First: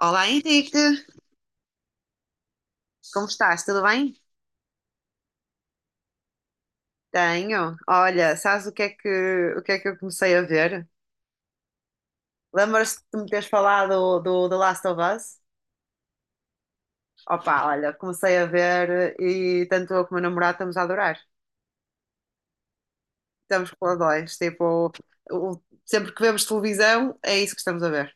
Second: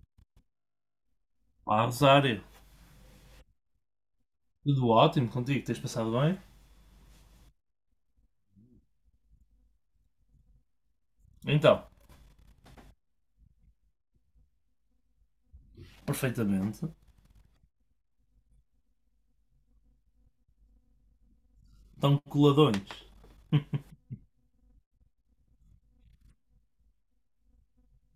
Olá Henrique, Olá, Rosário. como estás? Tudo bem? Tudo ótimo contigo? Tens passado bem? Tenho. Olha, sabes o que é que eu comecei a ver? Então, Lembras-te de me teres falado do The Last of Us? perfeitamente. Opa, olha, comecei a ver e tanto eu como o meu namorado estamos a adorar. Estão coladões. Estamos com os dois, tipo, sempre que vemos televisão é isso que estamos a ver.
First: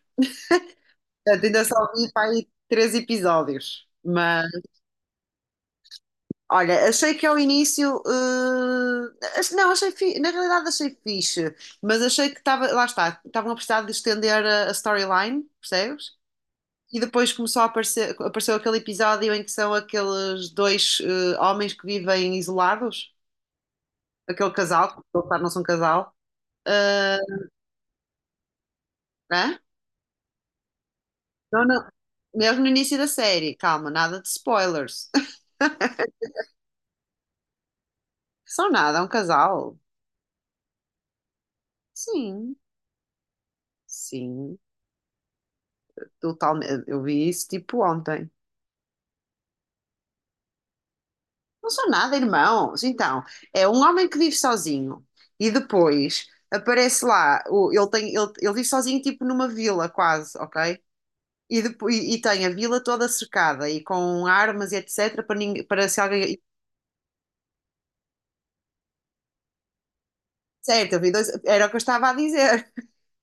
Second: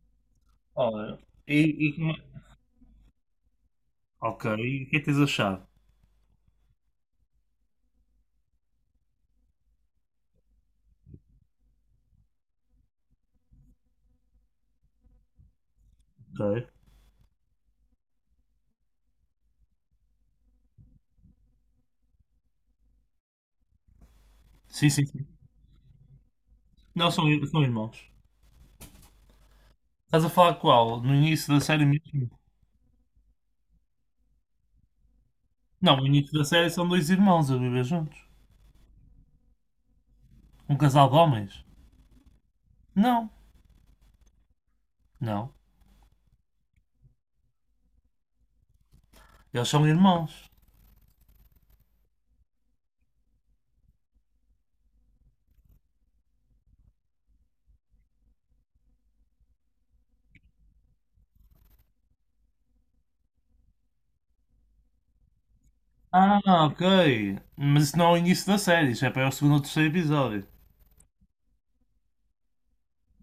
Olha, Portanto, e, ainda só e vi como para é- aí três episódios. ok, e o que é que tens achado? Olha, achei que ao início, não, achei na realidade achei fixe, mas achei que estava. Lá está, estavam a precisar de estender a storyline, percebes? Ok. E depois começou a aparecer, apareceu aquele episódio em que são aqueles dois homens que vivem isolados, aquele casal, Sim, que sim, sim. eles claro, não são casal. Não, Eh, são irmãos. né? Estás a falar qual? No início da Não, série não. mesmo? Mesmo no início da série, calma, nada de spoilers. Não, no início da série são dois irmãos a viver juntos. São nada, é um casal. Um casal de homens? Sim, Não, sim, não. totalmente. Eu vi isso tipo ontem. Eles são irmãos. Não são nada, irmãos. Então, é um homem que vive sozinho e depois aparece lá, ele vive sozinho tipo numa vila quase, ok? E depois, e tem a vila toda cercada e com armas e etc para, ninguém, para se alguém... Ah, ok. Mas isso não é o início da série, isso é para o segundo ou terceiro episódio. Certo, eu vi dois, era o que eu estava a dizer.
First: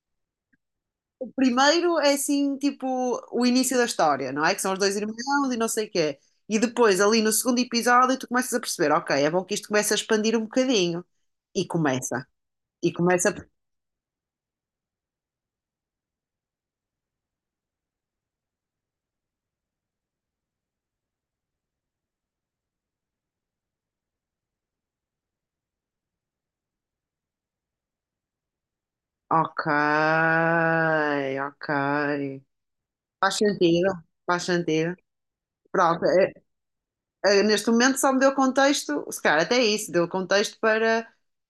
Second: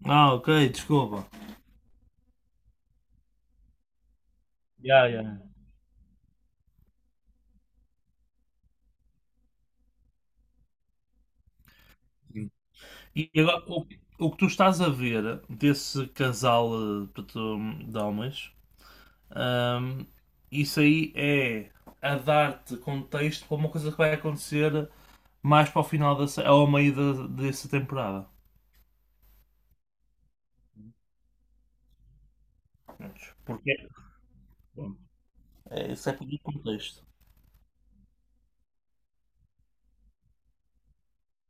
Ah, ok, desculpa. O primeiro é assim, tipo, o início da história, não é? Que são os dois Ya, ya. irmãos e não sei o quê. E depois, ali no segundo episódio, tu começas a perceber, ok, é bom que isto comece a expandir um bocadinho. E começa. E E começa agora, o que tu estás a ver desse casal portanto, de homens, ahm, isso aí é a dar-te contexto para uma coisa que vai acontecer mais para o final dessa, ao meio da, dessa temporada. Ok, ok. Prontos. Faz Porque sentido, faz sentido. pronto, é, Pronto, isso é para o contexto. Neste momento só me deu contexto, se calhar até isso, deu contexto para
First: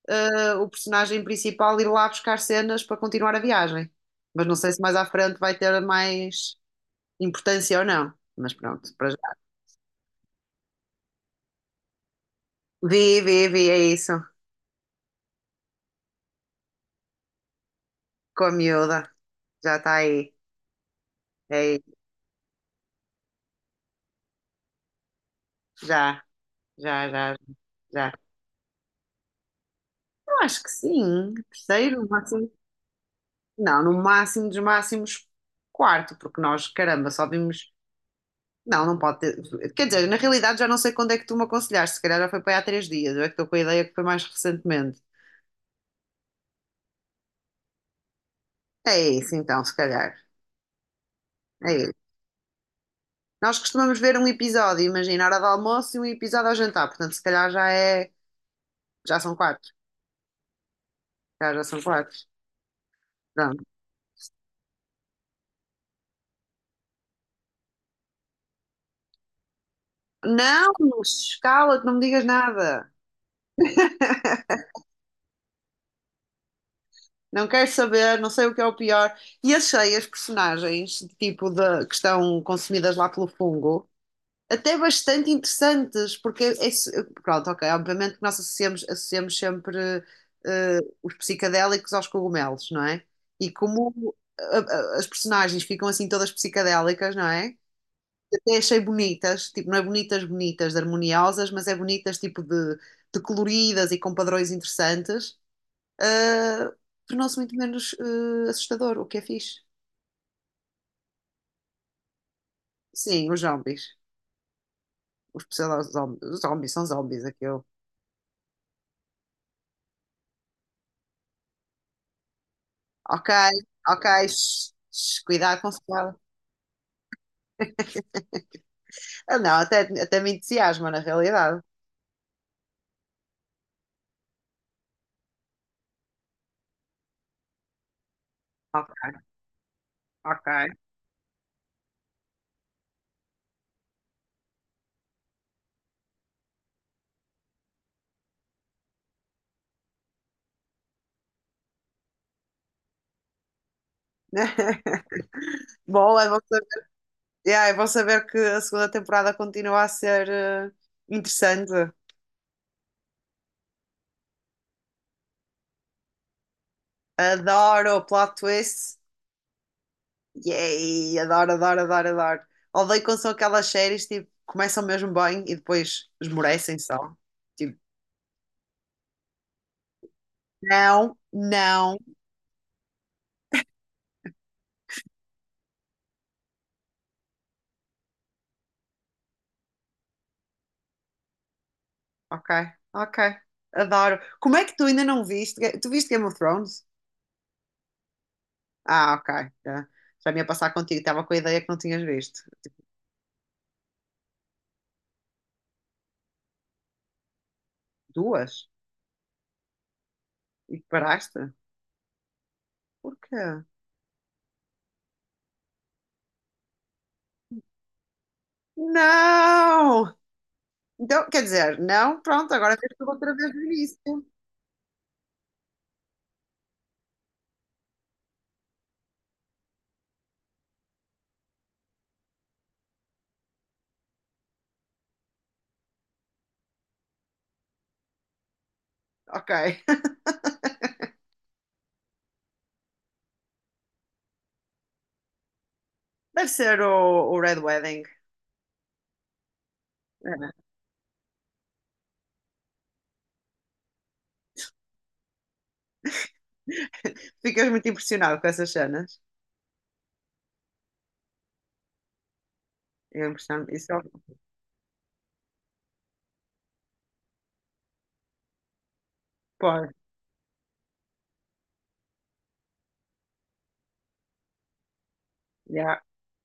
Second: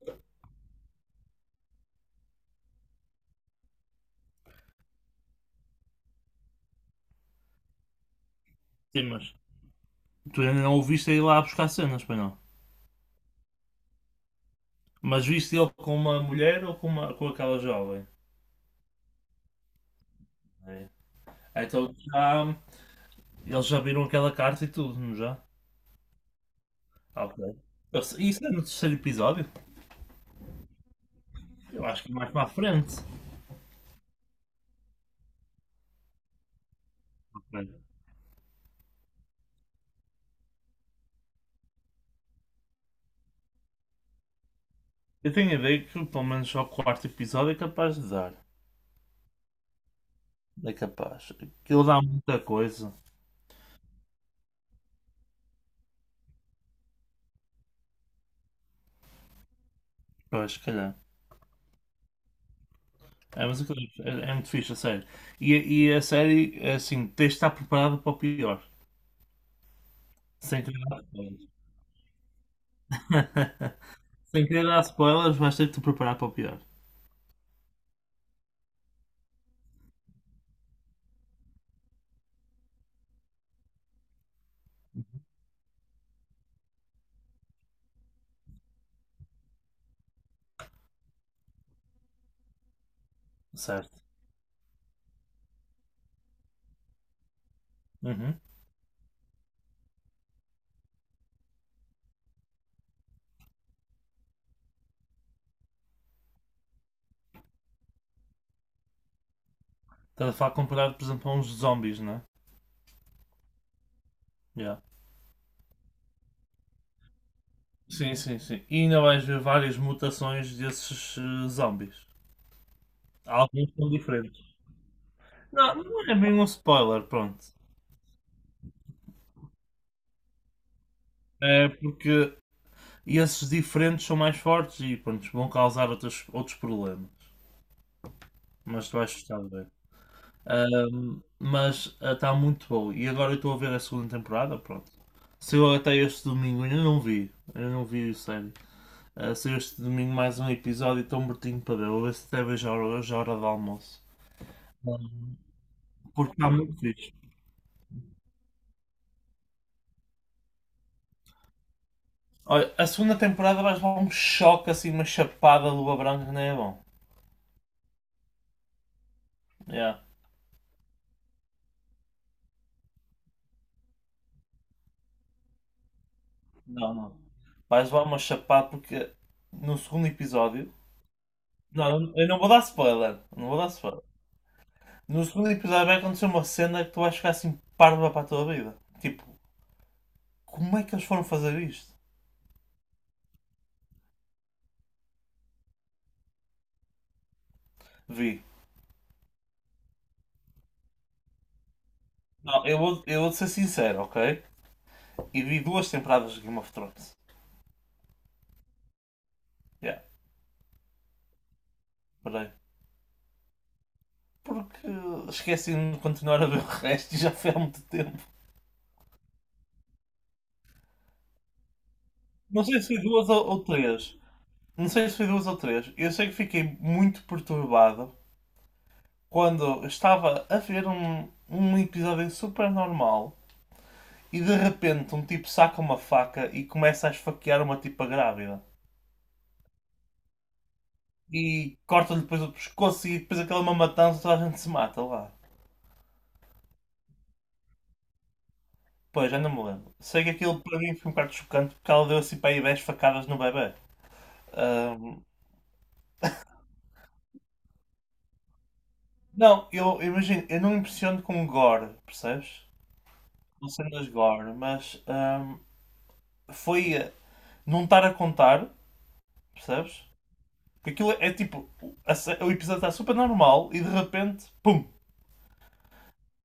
o personagem principal ir lá buscar cenas para continuar a viagem. Mas não sei se mais à frente vai ter mais importância ou não. Mas pronto, Sim, para já. mas tu ainda não o viste ir lá buscar cenas, pois não? Vi, vi, vi, é isso. Mas viste ele com uma mulher ou com aquela jovem? Com a miúda, já está aí. É. É Então isso. já, eles já viram aquela carta e tudo, não já? Já, já, já, Ok. Já. Isso é no terceiro episódio? Eu acho que sim. Eu acho Terceiro, que é mais para a máximo. frente. Não, no máximo dos máximos, quarto, porque nós, caramba, só Ok. vimos. Não, não pode ter. Quer dizer, na realidade já não sei quando é que tu me aconselhaste, se calhar já foi para aí há três dias, eu é que estou com a ideia que foi mais recentemente. Eu tenho a ideia que pelo menos ao quarto episódio é capaz de dar. É isso então, se calhar. É capaz. É Aquilo dá isso. muita coisa. Nós costumamos ver um episódio, imagina, hora do almoço e um episódio ao jantar, portanto, se calhar já é. Já são quatro. Se Pois, se calhar. calhar já são quatro. É, mas Pronto. aquilo é muito fixe, a série. E a série, é assim, tens de estar preparado para o pior. Sem Não, querer dar spoilers. cala-te, não me digas nada. Sem querer dar spoilers, vais ter de te preparar para o pior. Não quero saber, não sei o que é o pior. E achei as personagens, tipo, que estão consumidas lá pelo fungo até bastante interessantes, porque pronto, ok, obviamente que nós associamos sempre os psicadélicos aos cogumelos, não é? E Certo. como as personagens ficam assim todas psicadélicas, não é? Uhum. Até achei bonitas, tipo, não é bonitas, bonitas, de harmoniosas, mas é bonitas, tipo, de coloridas e com padrões interessantes. Eh, Tornou-se muito menos assustador, o que é fixe. Estás a falar comparado, por exemplo, a uns zombies, não é? Sim, os zombies. Yeah. Os pseudo-zombies. Os zombies são zombies, aquilo. Sim, sim, sim. E ainda vais ver várias mutações desses zombies. Ok, Alguns são ok. diferentes. Shh, shh, cuidado com o Não, não é cuidado. bem um spoiler, pronto. Ah, não, até me entusiasma, na realidade. É porque esses diferentes são mais fortes e pronto, vão causar outros, problemas. Mas tu Ok, vais gostar de ver. ok. Mas está muito bom. E agora eu estou a ver a segunda temporada, pronto. Saiu até este domingo, ainda não vi. Ainda não vi o série. Ah, saiu este domingo mais um episódio e estou mortinho para ver. Vou ver se até vejo a hora, hoje à hora do almoço. Bom, é Porque bom está saber, muito fixe. yeah, é bom saber que a segunda temporada continua a ser interessante. Olha, a segunda temporada vais levar um choque assim, uma chapada de luva branca que nem é bom. Adoro o plot twist. Yeah. Yay, adoro, adoro, adoro, adoro. Odeio quando são aquelas séries tipo, começam mesmo bem e depois esmorecem Não, só. não. Tipo, Vais levar uma chapada porque no segundo episódio. não, não. Não, eu não vou dar spoiler. Não vou dar spoiler. No segundo episódio vai acontecer uma cena que tu vais ficar assim parva para a tua vida. Tipo, como é que eles foram fazer isto? Ok, ok. Adoro. Como é que tu ainda não viste? Tu viste Game of Thrones? Vi. Ah, ok. Já me ia passar contigo. Estava com a ideia que não tinhas visto. Não, eu vou ser sincero, ok? E vi duas temporadas de Game of Thrones. Duas? Yeah, E paraste? peraí. Porquê? Porque esqueci de continuar a ver o resto e já foi há muito tempo. Não! Então, quer dizer, não, pronto, Não agora sei se tens foi tudo duas outra vez do ou três. início. Não sei se foi duas ou três. Eu sei que fiquei muito perturbado quando estava a ver um episódio super normal e de repente um tipo saca uma faca e começa a esfaquear uma tipa grávida. Ok. E corta-lhe depois o pescoço e depois aquela é uma matança toda a gente se mata lá. Deve ser o Red Wedding. Pois, já não me lembro. Sei que É. aquilo para mim foi um bocado chocante porque ela deu assim para aí 10 facadas no bebê. Ahm, Ficas muito impressionado com essas cenas. não, eu imagino, eu não me impressiono com gore, percebes? Eu impressiono. Não Isso, sendo as Gore, mas foi não estar a contar, pô, percebes? Porque aquilo é tipo, o episódio está super normal e de repente, pum! yeah,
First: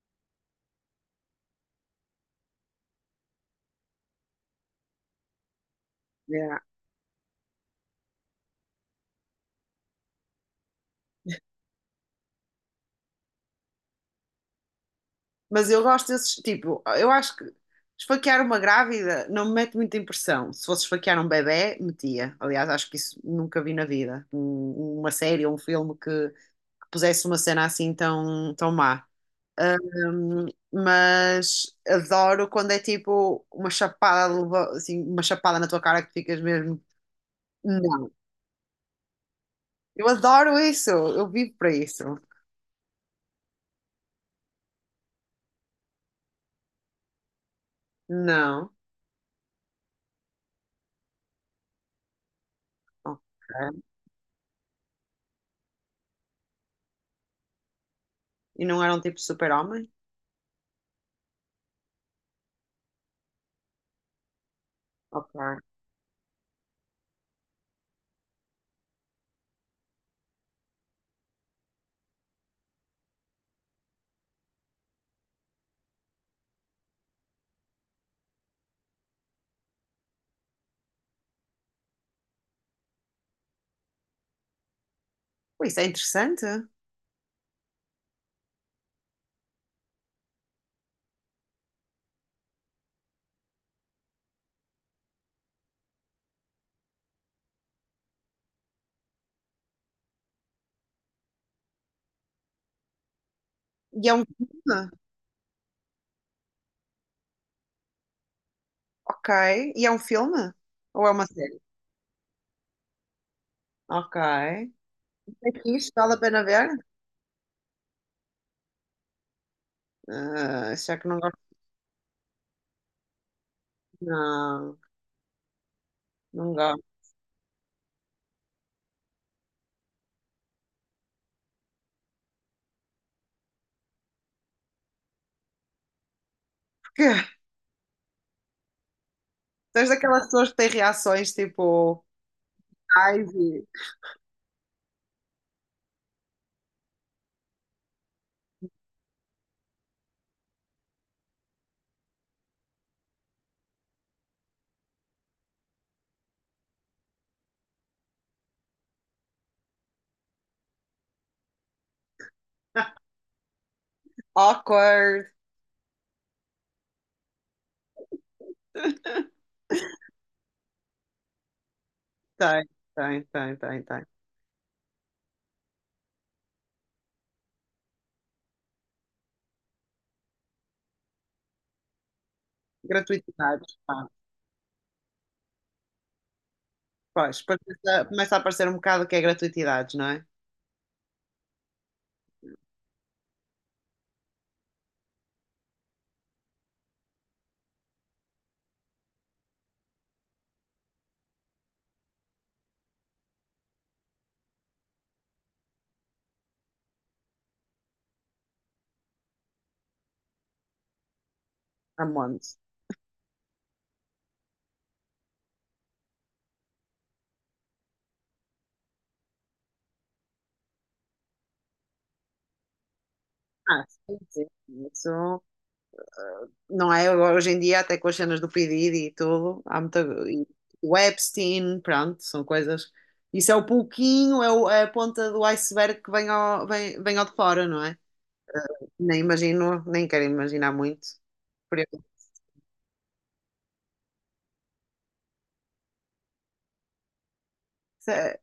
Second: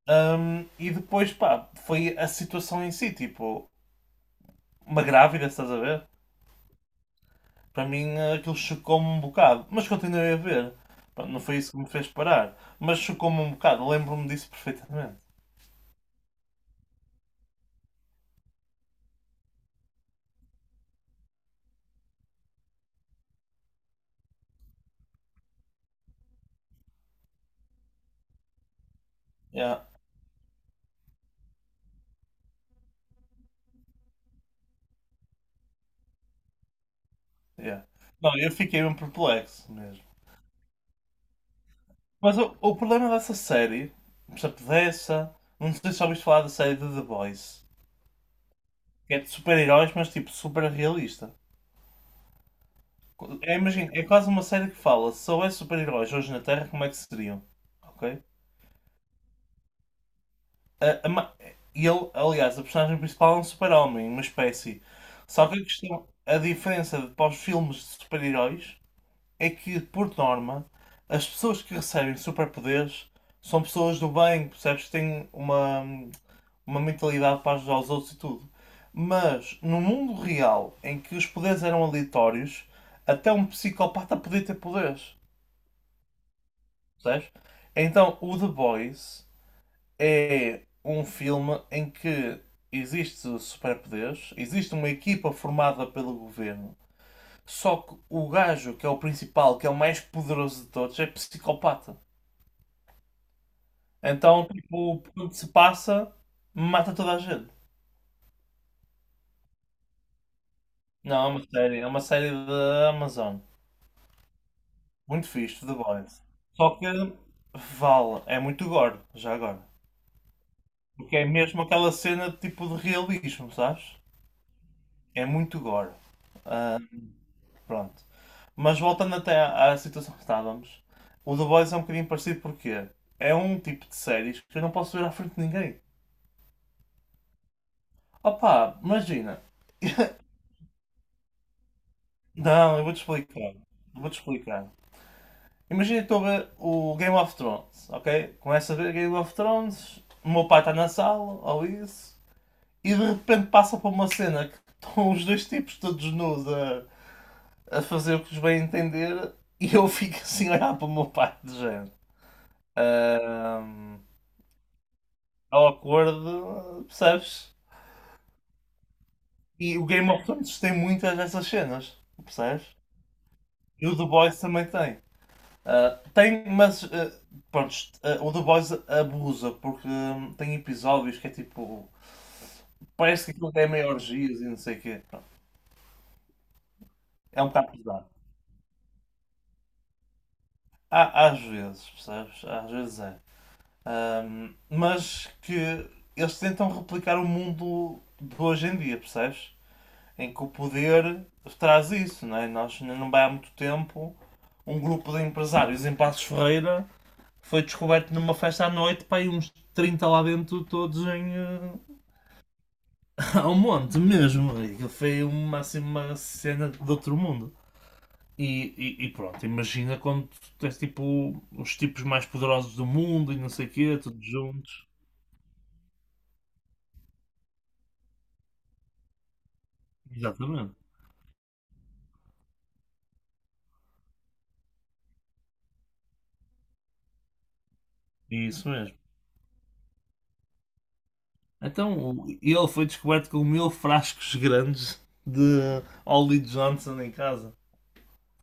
E depois, pá, foi a situação em si, tipo, uma grávida, estás a ver? yeah. Para mim aquilo chocou-me um bocado, mas continuei a ver. Pá, não foi isso que me fez parar, mas chocou-me um bocado, lembro-me disso perfeitamente. Mas eu gosto desses, tipo, eu acho que esfaquear uma grávida não me mete muita impressão. Se fosse esfaquear um bebé, metia. Aliás, acho que isso nunca vi na vida. Uma série ou um filme que pusesse uma cena assim tão, tão má. Yeah, Ahm, mas adoro quando é tipo uma chapada, assim, uma chapada na tua cara que tu ficas mesmo. yeah. Não, Não, eu fiquei mesmo perplexo mesmo. eu adoro isso, eu vivo para isso. Mas o problema dessa série, por exemplo, dessa, não sei se já ouviste falar da série de The Boys, Não, que é de super-heróis, mas tipo super realista. ok. É, imagina, é quase uma série que fala se houvesse super-heróis hoje na Terra, como é que seriam? Ok? E não era um tipo super-homem? A- a ma- e ele, aliás, a personagem principal é um super-homem, uma espécie. Só que Ok. a questão, a diferença para os filmes de super-heróis é que, por norma, as pessoas que recebem superpoderes são pessoas do bem, percebes? Que têm uma mentalidade para ajudar os outros e tudo. Mas no mundo real, em que os poderes eram aleatórios, até um psicopata podia ter poderes. Pô, isso é interessante. Percebes? Então o The Boys é um filme em que existe superpoderes, existe uma equipa formada pelo governo. Só que o gajo que é o principal, que é o mais poderoso de todos, é psicopata. E é um Então, filme? tipo, por onde se passa, mata toda a gente. Ok. E é um filme? Ou é uma Não, é uma série? série, é uma série da Amazon. Ok. Muito É fixe, The fixe, vale a Boys. pena ver? Só que vale, é muito gore, já agora. Ah, já que Porque não é gosto, mesmo aquela cena de tipo de realismo, sabes? não. É muito gore. Não gosto. Pronto. Mas voltando até à situação que estávamos, o The Boys é um bocadinho parecido porque é um tipo de séries que eu não posso ver à frente de ninguém. Porque Opa, imagina. tu és daquelas pessoas que têm reações tipo. Não, eu vou-te Ai, explicar. vi. Eu Vou-te explicar. Imagina que estou a ver o Game of Thrones, ok? Começo a ver Game of Thrones, o meu pai está na sala, ou isso. E de repente passa para uma cena que estão os dois tipos todos nus a fazer o que os bem entender e eu fico assim a olhar para o meu pai de género. Ahm, Awkward. awkward, percebes? E o Game of Thrones tem muitas dessas cenas, Tem, percebes? tem, tem, tem, E o tem. The Boys também tem. Ah, tem, mas ah, pronto, ah, o The Boys abusa porque tem episódios que é tipo. Parece que aquilo é Gratuitidades, meio pá. orgias e não sei o quê. Pronto, Pois, é um depois bocado começa pesado. começa a aparecer um bocado o que é gratuitidades, não é? Há, às vezes, percebes? Às vezes é. Mas que eles tentam replicar o mundo de hoje em dia, percebes? Em que o poder traz isso, não é? Nós não vai há muito tempo um grupo de empresários em Passos Ferreira foi descoberto numa festa à noite, pá, e uns 30 lá dentro, todos em. A monte. Ao monte mesmo. E aquilo foi uma, assim, uma cena de outro mundo. E pronto, imagina quando tens tipo os tipos mais poderosos do mundo e não sei o Ah, quê, sim, todos sim. juntos. Isso, não é? Hoje em dia, até com as cenas do P. Diddy e tudo, há muita. E Exatamente. o Epstein, pronto, são coisas. Isso é o pouquinho, é a ponta do iceberg que vem ao de fora, não é? Isso mesmo. Nem imagino, nem quero imaginar muito. Por Então, isso, ele foi descoberto com 1.000 frascos grandes de Ollie Johnson em casa. isso é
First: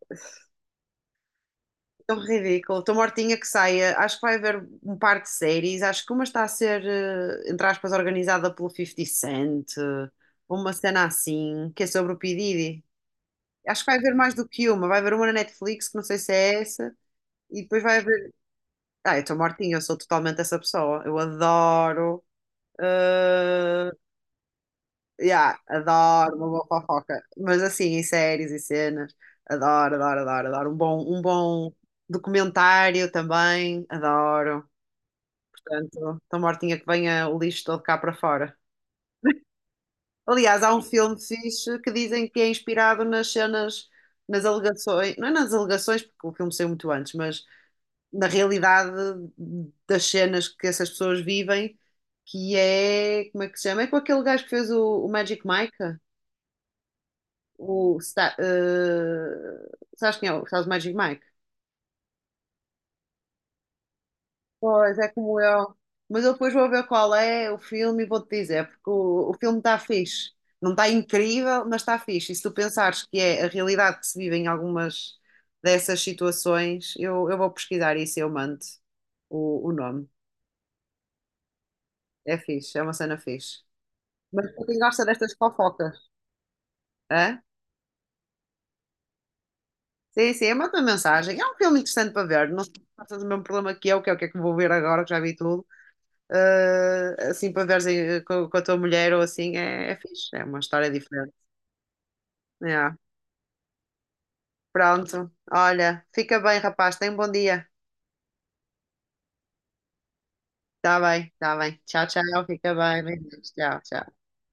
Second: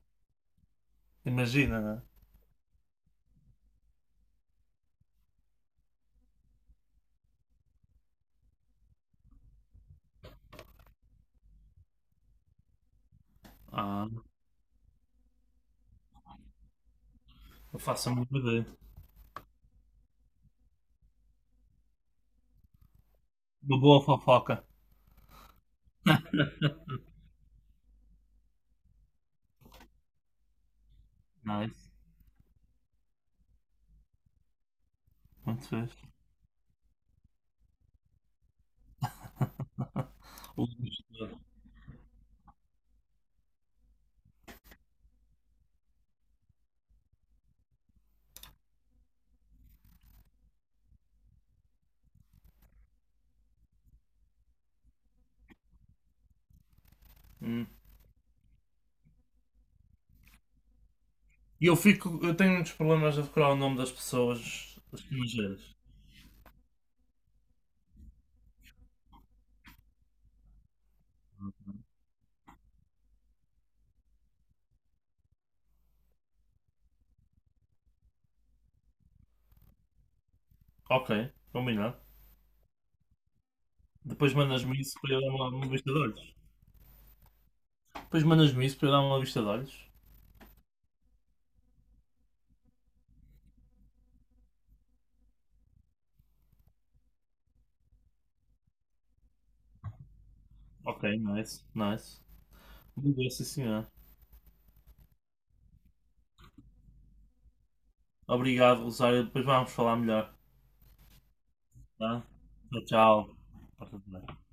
Imagina, né? tão ridículo. Estou mortinha que saia. Acho que vai haver um par de séries. Acho que uma está a ser, entre aspas, organizada pelo 50 Cent, uma cena assim, que é sobre o P. Diddy. Acho que vai Ah, haver mais do que uma. Vai haver uma na Netflix, que não sei se é essa. E eu depois vai faço a minha haver. ideia. Ah, eu estou mortinha, eu sou totalmente essa pessoa. Eu adoro. Uma ah, boa fofoca. yeah, adoro uma boa fofoca. Mas assim, em séries e cenas, adoro, adoro, adoro, adoro. Um bom Nice. documentário também, adoro. Muito fixe. Portanto, estou mortinha que venha o lixo todo cá para fora. Aliás, O há um filme investidor. fixe que dizem que é inspirado nas cenas, nas alegações, não é nas alegações, porque o filme saiu muito antes, mas na realidade das cenas que essas pessoas vivem, que é, como é que se chama? É com aquele gajo que fez o Magic Mike? Hum. O, Sta- eh, Sabes quem é? Sabes o Magic Mike? E eu fico. Eu tenho muitos problemas a decorar o nome das pessoas Pois, é como eu. estrangeiras. Mas eu depois vou ver qual é o filme e vou-te dizer, porque o filme está fixe. Não está incrível, mas está fixe. E se tu pensares que é a realidade que se vive em algumas dessas situações, eu vou pesquisar isso e eu mando o nome. Ok, combinado. É fixe, é uma cena fixe. Depois Mas para mandas-me quem isso gosta para eu dar destas uma vista fofocas, de olhos. hã? Depois mandas-me isso para eu dar uma vista de olhos. Sim, sim, manda uma mensagem. É um filme interessante para ver. Não sei se passas o mesmo problema que eu, que é o que é que vou ver agora, que já vi tudo. Ah, assim, para veres com a tua mulher ou assim, é fixe. É uma história Ok, diferente. nice, nice. Yeah. Muito bem, sim senhor. Pronto. Olha, fica bem, rapaz. Tenha um bom dia. Obrigado, Rosário. Depois vamos falar melhor. Tá bem, tá bem. Tchau, tchau. Tá? Fica Tchau, bem. tchau. Beijinhos. Tchau, Tá tudo tchau. bem.